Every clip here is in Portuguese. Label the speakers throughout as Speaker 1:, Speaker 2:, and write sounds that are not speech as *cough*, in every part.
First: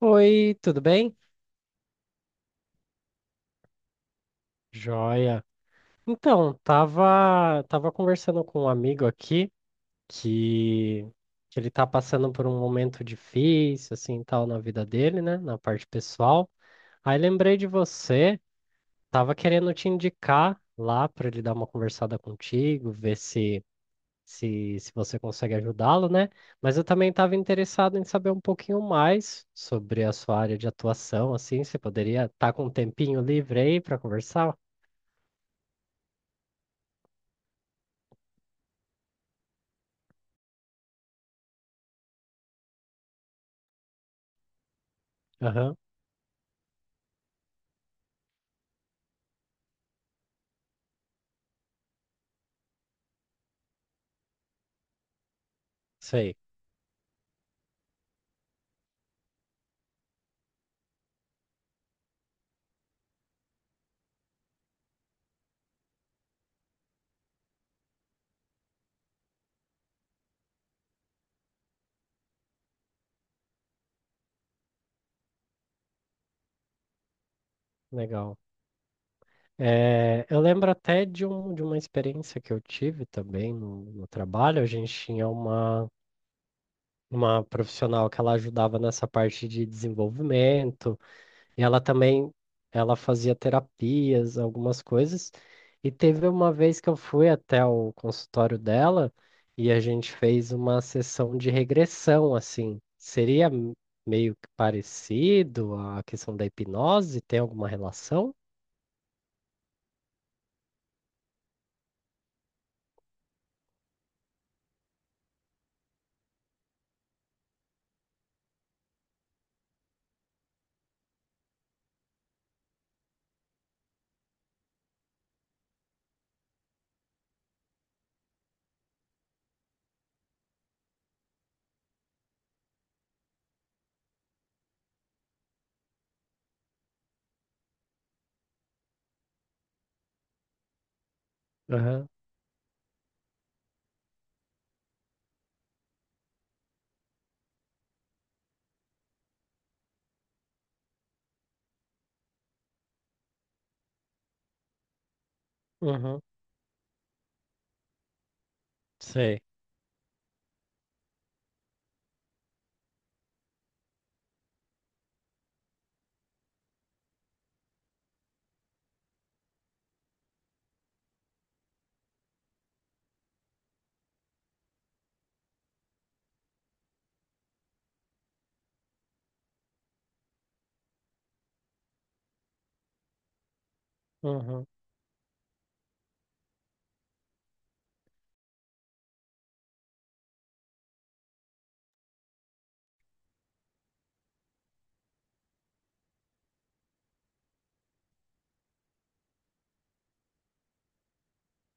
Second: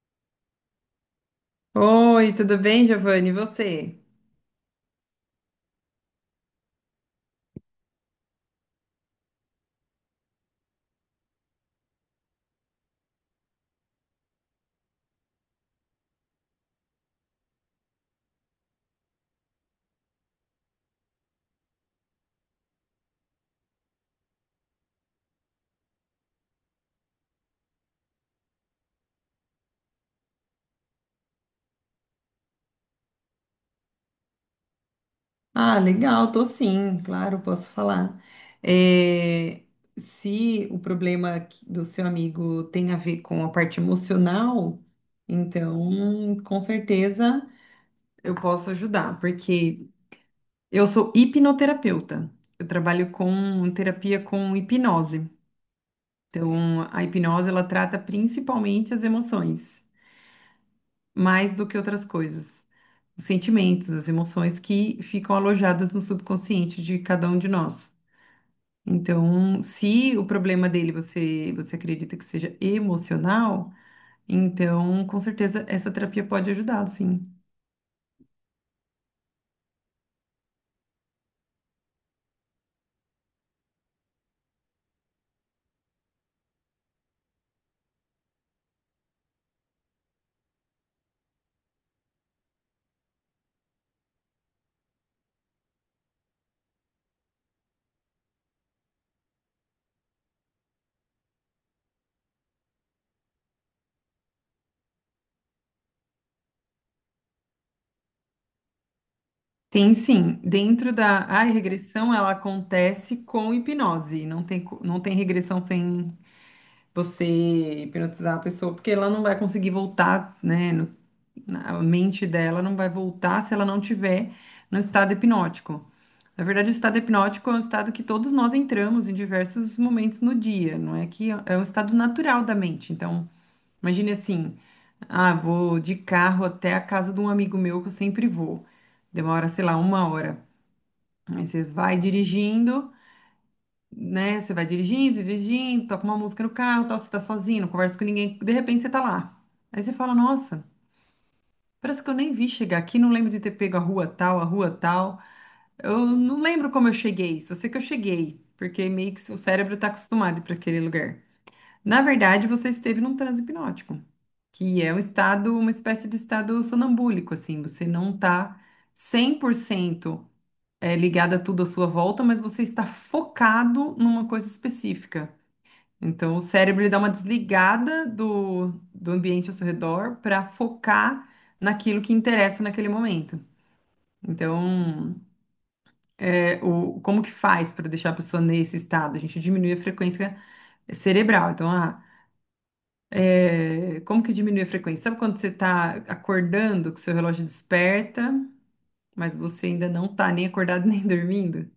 Speaker 1: Oi, tudo bem?
Speaker 2: Oi, tudo bem, Giovanni? E você?
Speaker 1: Joia. Então, tava conversando com um amigo aqui que, que ele tá passando por um momento difícil, assim, tal, na vida dele, né? Na parte pessoal. Aí lembrei de você, tava querendo te indicar lá para ele dar uma conversada contigo, ver se você consegue ajudá-lo, né? Mas eu também estava interessado em saber um pouquinho mais sobre a sua área de atuação, assim, você poderia estar com um tempinho livre aí para conversar?
Speaker 2: Ah, legal, tô sim, claro, posso falar. É, se o problema do seu amigo tem a ver com a parte emocional,
Speaker 1: Aham,
Speaker 2: então com certeza eu posso ajudar, porque eu sou hipnoterapeuta. Eu trabalho com terapia com hipnose.
Speaker 1: sei.
Speaker 2: Então, a hipnose ela trata principalmente as emoções, mais do que outras coisas. Os sentimentos, as emoções que ficam alojadas no subconsciente de cada um de nós. Então, se o problema dele você acredita que seja emocional, então com certeza essa terapia pode ajudá-lo, sim.
Speaker 1: Legal. É, eu lembro até de uma experiência que eu tive também no trabalho. A gente tinha uma profissional que ela ajudava nessa parte de desenvolvimento, e ela também ela fazia terapias, algumas coisas. E teve uma vez que eu fui até o consultório dela e a gente fez uma sessão de regressão, assim. Seria meio que parecido a questão da hipnose? Tem alguma relação?
Speaker 2: Tem sim, dentro da a regressão ela acontece com hipnose, não tem, não tem regressão sem você hipnotizar a pessoa, porque ela não vai conseguir voltar, né? A mente dela não vai voltar se ela não tiver no estado hipnótico. Na verdade, o estado hipnótico é um estado que todos nós entramos em diversos momentos no dia, não é que é um estado natural da mente. Então, imagine assim: ah, vou de carro até a casa de um amigo meu que eu sempre vou. Demora, sei lá, uma hora. Aí você vai
Speaker 1: Aham,
Speaker 2: dirigindo, né? Você vai dirigindo, dirigindo, toca uma música no carro, tal, você tá sozinho, não conversa com ninguém, de repente você tá lá. Aí você fala, nossa. Parece que eu nem vi chegar aqui, não lembro de ter pego a rua tal, a rua tal. Eu
Speaker 1: uhum,
Speaker 2: não lembro como eu cheguei, só sei que eu cheguei, porque meio que o
Speaker 1: sei.
Speaker 2: cérebro está acostumado para aquele lugar. Na verdade, você esteve num transe hipnótico, que é um estado, uma espécie de estado sonambúlico, assim, você não está 100% ligado a tudo à sua volta, mas você está focado numa coisa específica. Então, o cérebro ele dá uma desligada do ambiente ao seu redor para focar naquilo que interessa naquele momento.
Speaker 1: Uhum,
Speaker 2: Então, como que faz para deixar a pessoa nesse estado? A gente diminui a frequência cerebral. Então, como que diminui a frequência? Sabe quando você está acordando, que seu relógio desperta, mas você ainda não está nem acordado *laughs* nem dormindo?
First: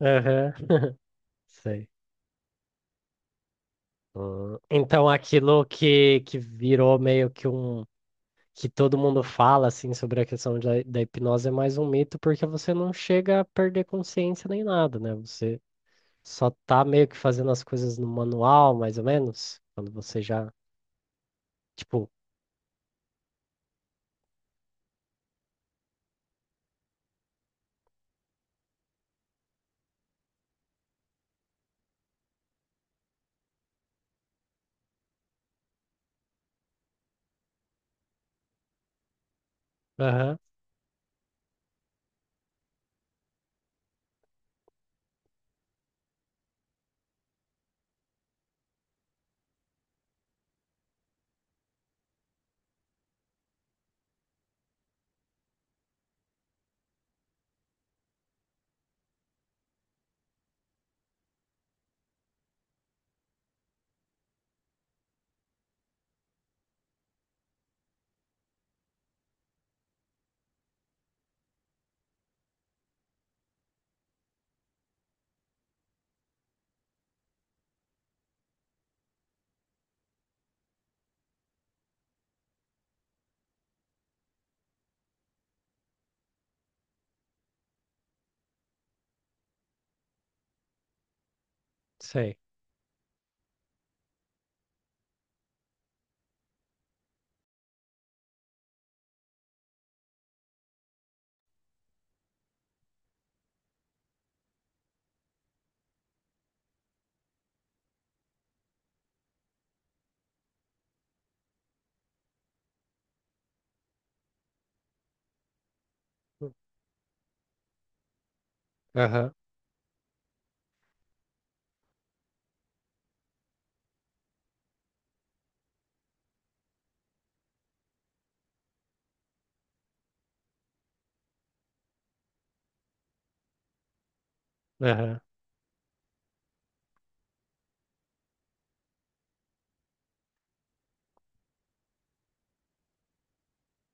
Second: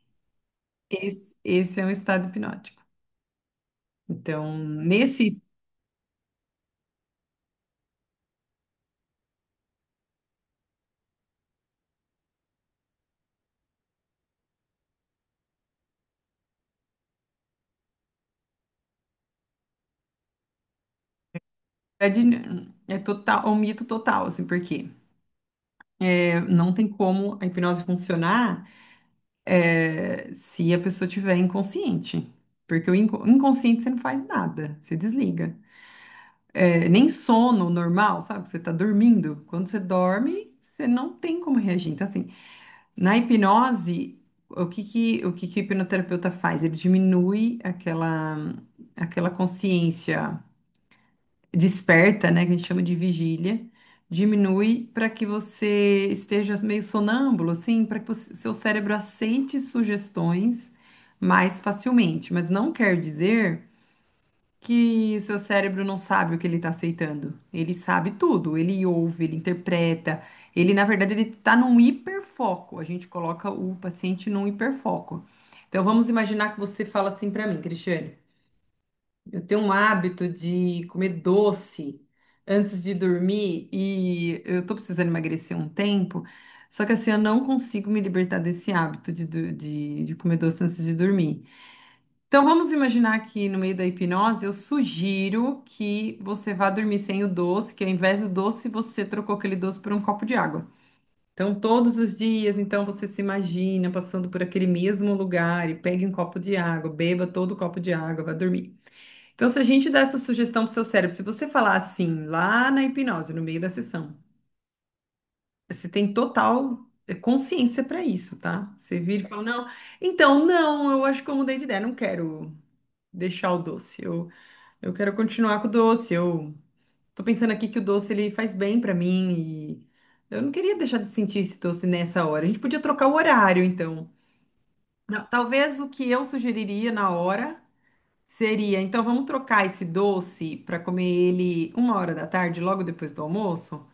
Speaker 1: aham, *laughs*
Speaker 2: Esse é
Speaker 1: sei.
Speaker 2: um estado hipnótico. Então,
Speaker 1: Então, aquilo que virou meio que um. Que todo mundo fala, assim, sobre a questão da hipnose é mais um mito, porque você não chega a perder consciência nem nada, né? Você só tá meio que fazendo as coisas no manual, mais ou menos, quando você já.
Speaker 2: é,
Speaker 1: Tipo,
Speaker 2: de- é total, é um mito total, assim, porque não tem como a hipnose funcionar, se a pessoa tiver inconsciente, porque o inconsciente você não faz nada, você desliga. Nem sono normal, sabe? Você tá dormindo. Quando você
Speaker 1: aham,
Speaker 2: dorme, você não tem como reagir. Então, assim, na hipnose, o que que o hipnoterapeuta faz? Ele diminui aquela consciência desperta, né, que a gente chama de vigília, diminui para que você esteja meio sonâmbulo, assim, para que seu cérebro aceite sugestões mais facilmente. Mas não quer dizer que o seu cérebro não sabe o que ele está aceitando. Ele sabe tudo, ele ouve, ele interpreta. Ele, na verdade, ele está num hiperfoco. A gente coloca o paciente num hiperfoco. Então, vamos imaginar que você fala assim para mim, Cristiane. Eu tenho um hábito de comer doce antes de dormir e eu tô precisando emagrecer um tempo, só que assim eu não consigo me libertar desse hábito de comer doce antes de dormir.
Speaker 1: sei.
Speaker 2: Então vamos imaginar que no meio da hipnose eu sugiro que você vá dormir sem o doce, que ao invés do doce você trocou aquele doce por um copo de água. Então todos os dias, então você se imagina passando por aquele mesmo lugar e pegue um copo de água, beba todo o copo de água, vá dormir. Então, se a gente dá essa sugestão pro seu cérebro, se você falar assim, lá na hipnose, no meio da sessão, você tem total consciência para isso, tá? Você vira e
Speaker 1: Aham,
Speaker 2: fala, não, então, não, eu acho que eu mudei de ideia, não quero deixar o doce, eu quero continuar com o doce, eu tô pensando aqui que o doce, ele faz bem para mim e eu não queria deixar de sentir esse doce nessa hora. A gente podia trocar o horário, então.
Speaker 1: aham,
Speaker 2: Não, talvez o que eu sugeriria na hora seria: então vamos trocar esse doce para comer ele uma hora da tarde, logo depois do almoço.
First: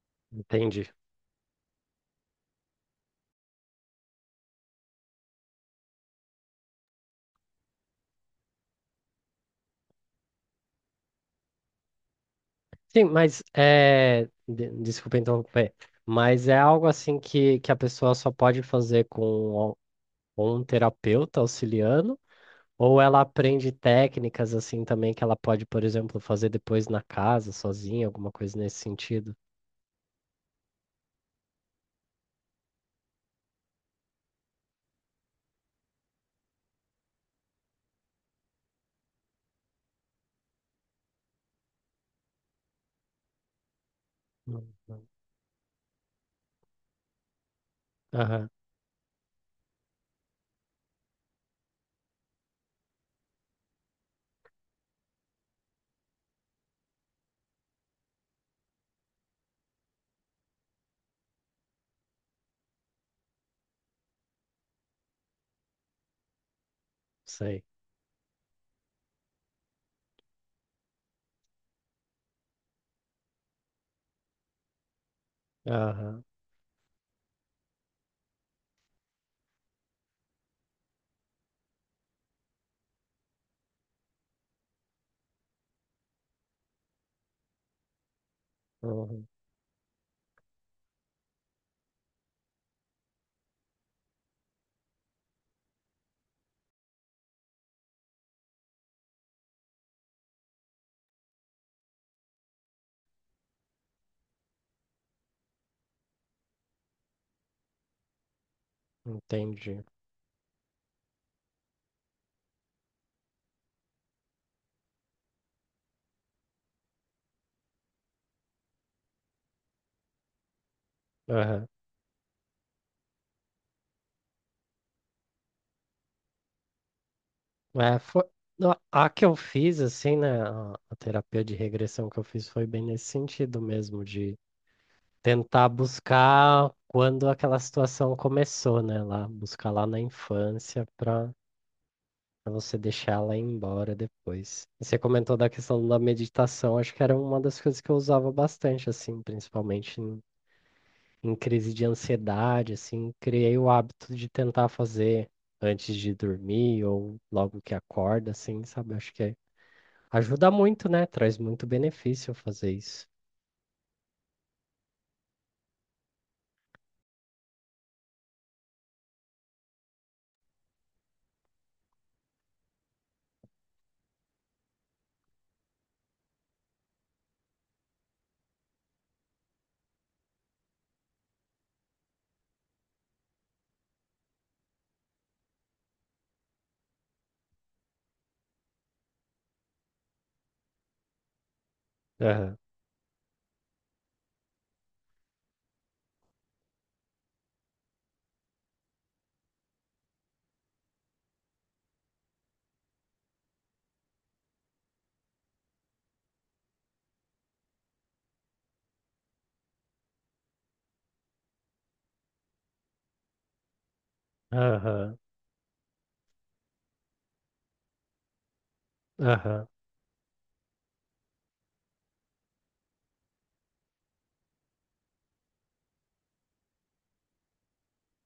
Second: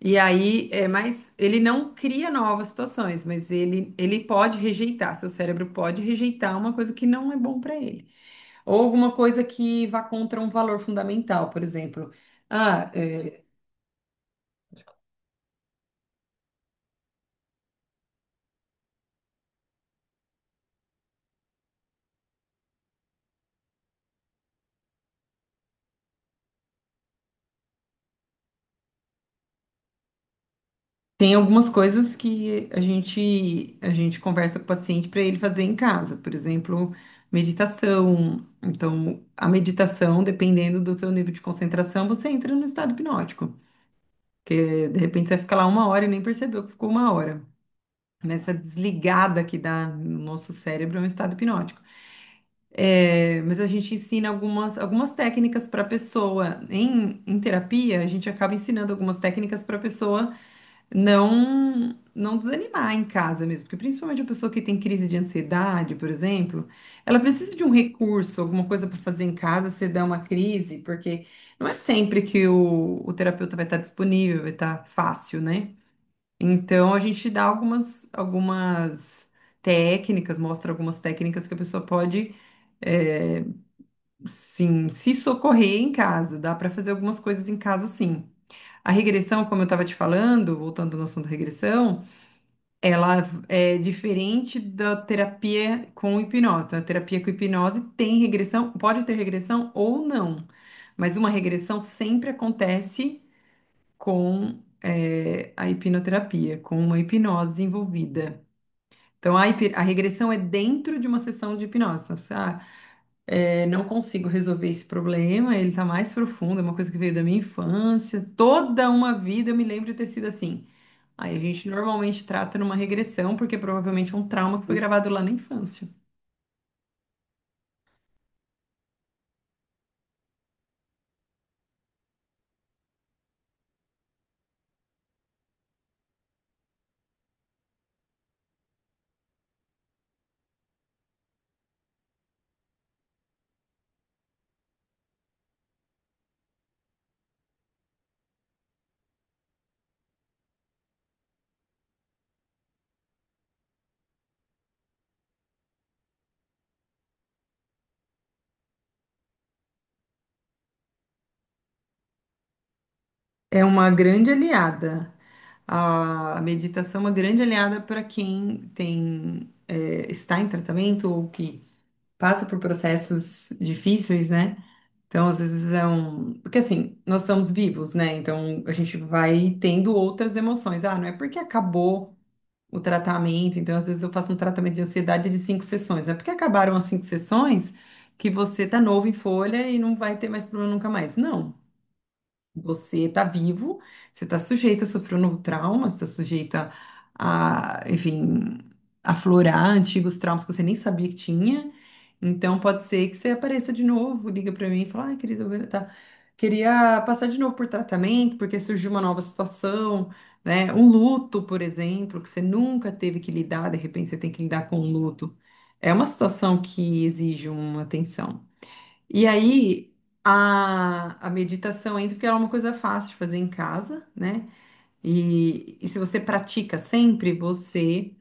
Speaker 2: E aí, é,
Speaker 1: entendi.
Speaker 2: mas ele não cria novas situações, mas ele pode rejeitar, seu cérebro pode rejeitar uma coisa que não é bom para ele. Ou alguma coisa que vá contra um valor fundamental, por exemplo. Ah,
Speaker 1: Sim, mas
Speaker 2: é,
Speaker 1: é. Desculpa interromper. Mas é algo assim que a pessoa só pode fazer com o- um terapeuta auxiliando, ou ela aprende técnicas assim também que ela pode, por exemplo, fazer depois na casa, sozinha, alguma coisa nesse sentido?
Speaker 2: Tem algumas coisas que a gente conversa com o paciente para ele fazer em casa, por exemplo, meditação. Então, a meditação, dependendo do seu nível de concentração, você entra no estado hipnótico,
Speaker 1: Uhum.
Speaker 2: que de repente você fica lá uma hora e nem percebeu que ficou uma hora.
Speaker 1: Aham,
Speaker 2: Nessa desligada que dá no nosso cérebro é um estado hipnótico. É, mas a gente ensina algumas técnicas para a pessoa. Em terapia, a gente acaba ensinando algumas técnicas para a pessoa não desanimar em casa mesmo, porque principalmente a pessoa que tem crise de ansiedade, por exemplo, ela precisa
Speaker 1: sei.
Speaker 2: de um recurso, alguma coisa para fazer em casa se der uma crise, porque não é sempre que o terapeuta vai estar disponível, vai estar fácil, né?
Speaker 1: Aham,
Speaker 2: Então a gente dá algumas técnicas, mostra algumas técnicas que a pessoa pode é, sim, se socorrer em casa, dá para fazer algumas coisas em casa, sim. A
Speaker 1: uhum,
Speaker 2: regressão, como eu estava te falando, voltando ao assunto da regressão, ela é diferente da terapia com hipnose. A terapia com hipnose tem regressão, pode ter regressão ou não, mas uma regressão sempre acontece com a hipnoterapia, com uma hipnose envolvida. Então,
Speaker 1: entendi.
Speaker 2: a regressão é dentro de uma sessão de hipnose. Então, você, não consigo resolver esse problema, ele está mais profundo, é uma coisa que veio da minha infância. Toda uma vida eu me lembro de ter sido assim. Aí a
Speaker 1: Aham.
Speaker 2: gente normalmente trata numa regressão, porque provavelmente é um trauma que foi gravado lá na infância.
Speaker 1: É, foi... A que eu fiz, assim, né? A terapia de regressão que eu fiz foi bem nesse sentido mesmo, de. Tentar buscar quando aquela situação começou, né? Lá, buscar lá na infância para você deixar ela ir embora depois. E você comentou da questão da meditação, acho que era uma das coisas que eu usava bastante, assim, principalmente em crise de ansiedade, assim, criei o hábito de tentar fazer antes de dormir ou logo que acorda, assim, sabe? Acho que ajuda muito, né? Traz muito benefício fazer isso.
Speaker 2: É uma grande aliada. A meditação é uma grande aliada para quem está em tratamento ou que passa por processos difíceis, né? Então, às vezes é um. Porque assim, nós estamos vivos, né? Então a gente vai tendo outras emoções. Ah, não é porque acabou o tratamento. Então, às vezes eu faço um tratamento de ansiedade de cinco sessões. Não é porque acabaram as cinco sessões que você tá novo em folha e não vai ter mais problema nunca mais. Não.
Speaker 1: Aham,
Speaker 2: Você está vivo, você está sujeito a sofrer um novo trauma, você está sujeito enfim, aflorar antigos traumas que você nem sabia que tinha. Então, pode ser que você apareça de novo, liga para mim e fala, ai, querida, queria passar de novo por tratamento, porque surgiu uma nova situação, né? Um luto, por exemplo, que você nunca teve que lidar, de repente você tem que lidar com um
Speaker 1: aham,
Speaker 2: luto. É uma situação que exige uma atenção. E
Speaker 1: aham.
Speaker 2: aí a meditação entra porque ela é uma coisa fácil de fazer em casa, né? E se você pratica sempre, você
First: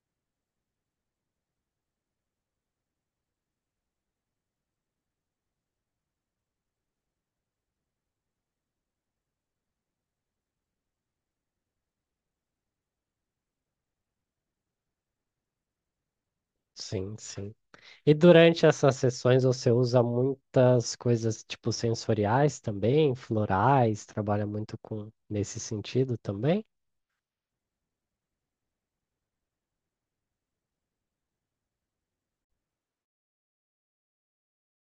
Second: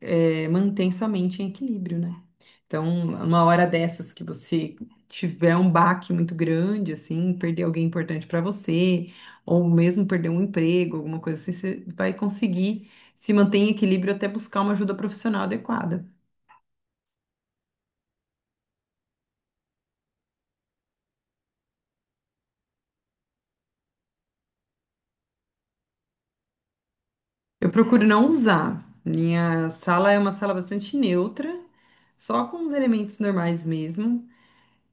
Speaker 2: mantém sua mente em equilíbrio, né? Então, uma hora dessas que você tiver um baque muito grande, assim, perder alguém importante para você, ou mesmo perder um emprego, alguma coisa assim, você vai conseguir se manter em equilíbrio até buscar uma ajuda profissional adequada.
Speaker 1: Sim, sim. E durante essas sessões você usa muitas coisas tipo sensoriais também, florais, trabalha muito com nesse sentido também?
Speaker 2: Eu procuro não usar. Minha sala é uma sala bastante neutra, só com os elementos normais mesmo.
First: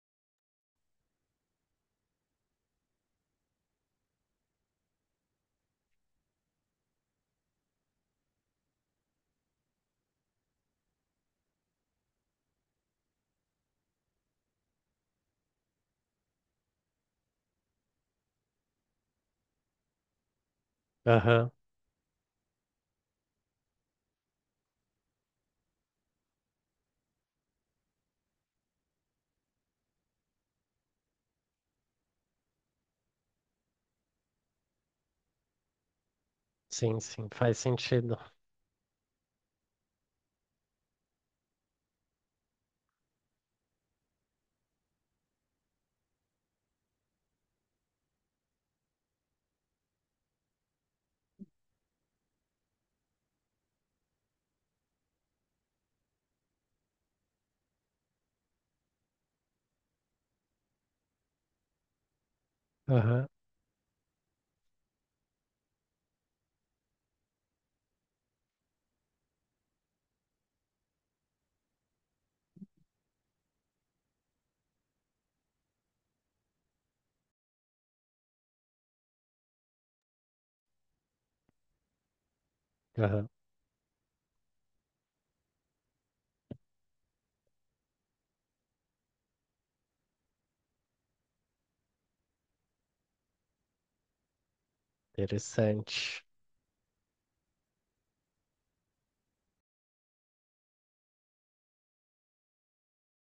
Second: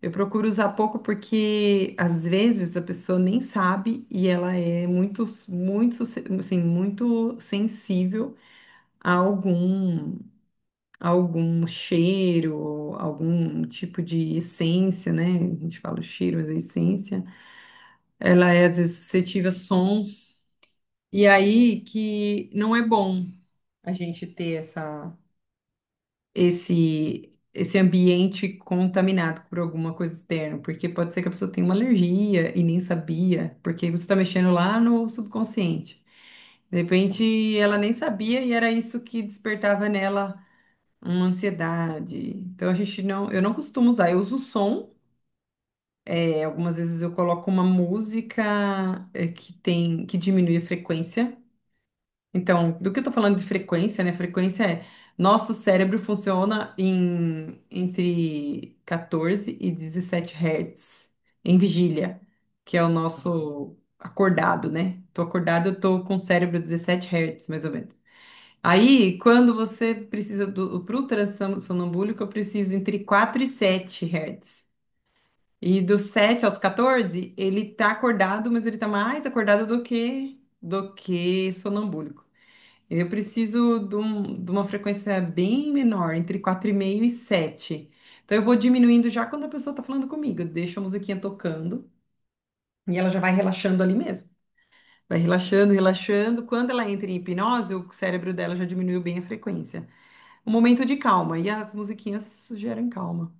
Speaker 2: Eu procuro usar pouco porque às vezes a pessoa nem sabe e ela é assim, muito sensível a a algum cheiro, algum tipo de essência, né? A gente fala o cheiro, mas é essência. Ela é às vezes suscetível a sons e
Speaker 1: Aham,
Speaker 2: aí que não é bom a gente ter essa esse esse ambiente contaminado por alguma coisa externa, porque pode ser que a pessoa tenha uma alergia e nem sabia, porque você está mexendo lá no subconsciente. De
Speaker 1: sim, sim,
Speaker 2: repente,
Speaker 1: faz
Speaker 2: ela nem
Speaker 1: sentido.
Speaker 2: sabia e era isso que despertava nela uma ansiedade. Então a gente não, eu não costumo usar, eu uso o som. Algumas vezes eu coloco uma música que tem que diminui a frequência. Então, do que eu tô falando de frequência, né? Frequência é nosso cérebro funciona em entre 14 e 17 hertz em vigília, que é o
Speaker 1: Aham,
Speaker 2: nosso acordado, né? Tô acordado, eu tô com o cérebro 17 hertz, mais ou menos. Aí, quando você precisa do sonambúlico, eu preciso entre 4 e 7 hertz. E dos 7 aos 14, ele tá acordado, mas ele tá mais acordado do que sonambúlico. Eu
Speaker 1: aham,
Speaker 2: preciso de uma frequência bem menor, entre 4,5 e 7. Então eu vou diminuindo já quando a pessoa está falando comigo. Eu deixo a musiquinha tocando e ela já vai relaxando ali mesmo. Vai relaxando,
Speaker 1: interessante.
Speaker 2: relaxando. Quando ela entra em hipnose, o cérebro dela já diminuiu bem a frequência. Um momento de calma. E as musiquinhas geram calma.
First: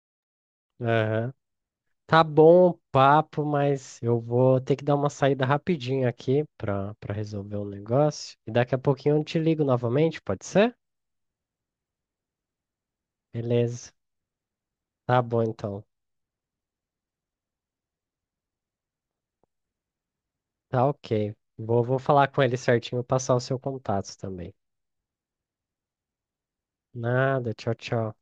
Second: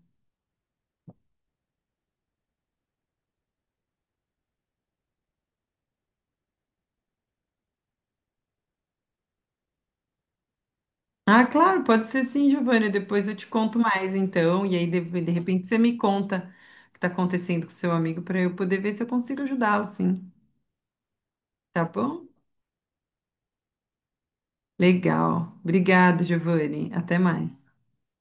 Speaker 1: Aham. Tá bom o papo, mas eu vou ter que dar uma saída rapidinho aqui para resolver um negócio. E daqui a pouquinho eu te ligo novamente, pode ser?
Speaker 2: Ah, claro, pode ser sim, Giovana. Depois eu te conto
Speaker 1: Beleza.
Speaker 2: mais, então. E aí,
Speaker 1: Tá
Speaker 2: de
Speaker 1: bom
Speaker 2: repente, você
Speaker 1: então.
Speaker 2: me conta o que está acontecendo com seu amigo para eu poder ver se eu consigo ajudá-lo, sim.
Speaker 1: Tá ok. Vou,
Speaker 2: Tá
Speaker 1: vou
Speaker 2: bom?
Speaker 1: falar com ele certinho, passar o seu contato também.
Speaker 2: Legal. Obrigado, Giovanni. Até
Speaker 1: Nada,
Speaker 2: mais.
Speaker 1: tchau, tchau.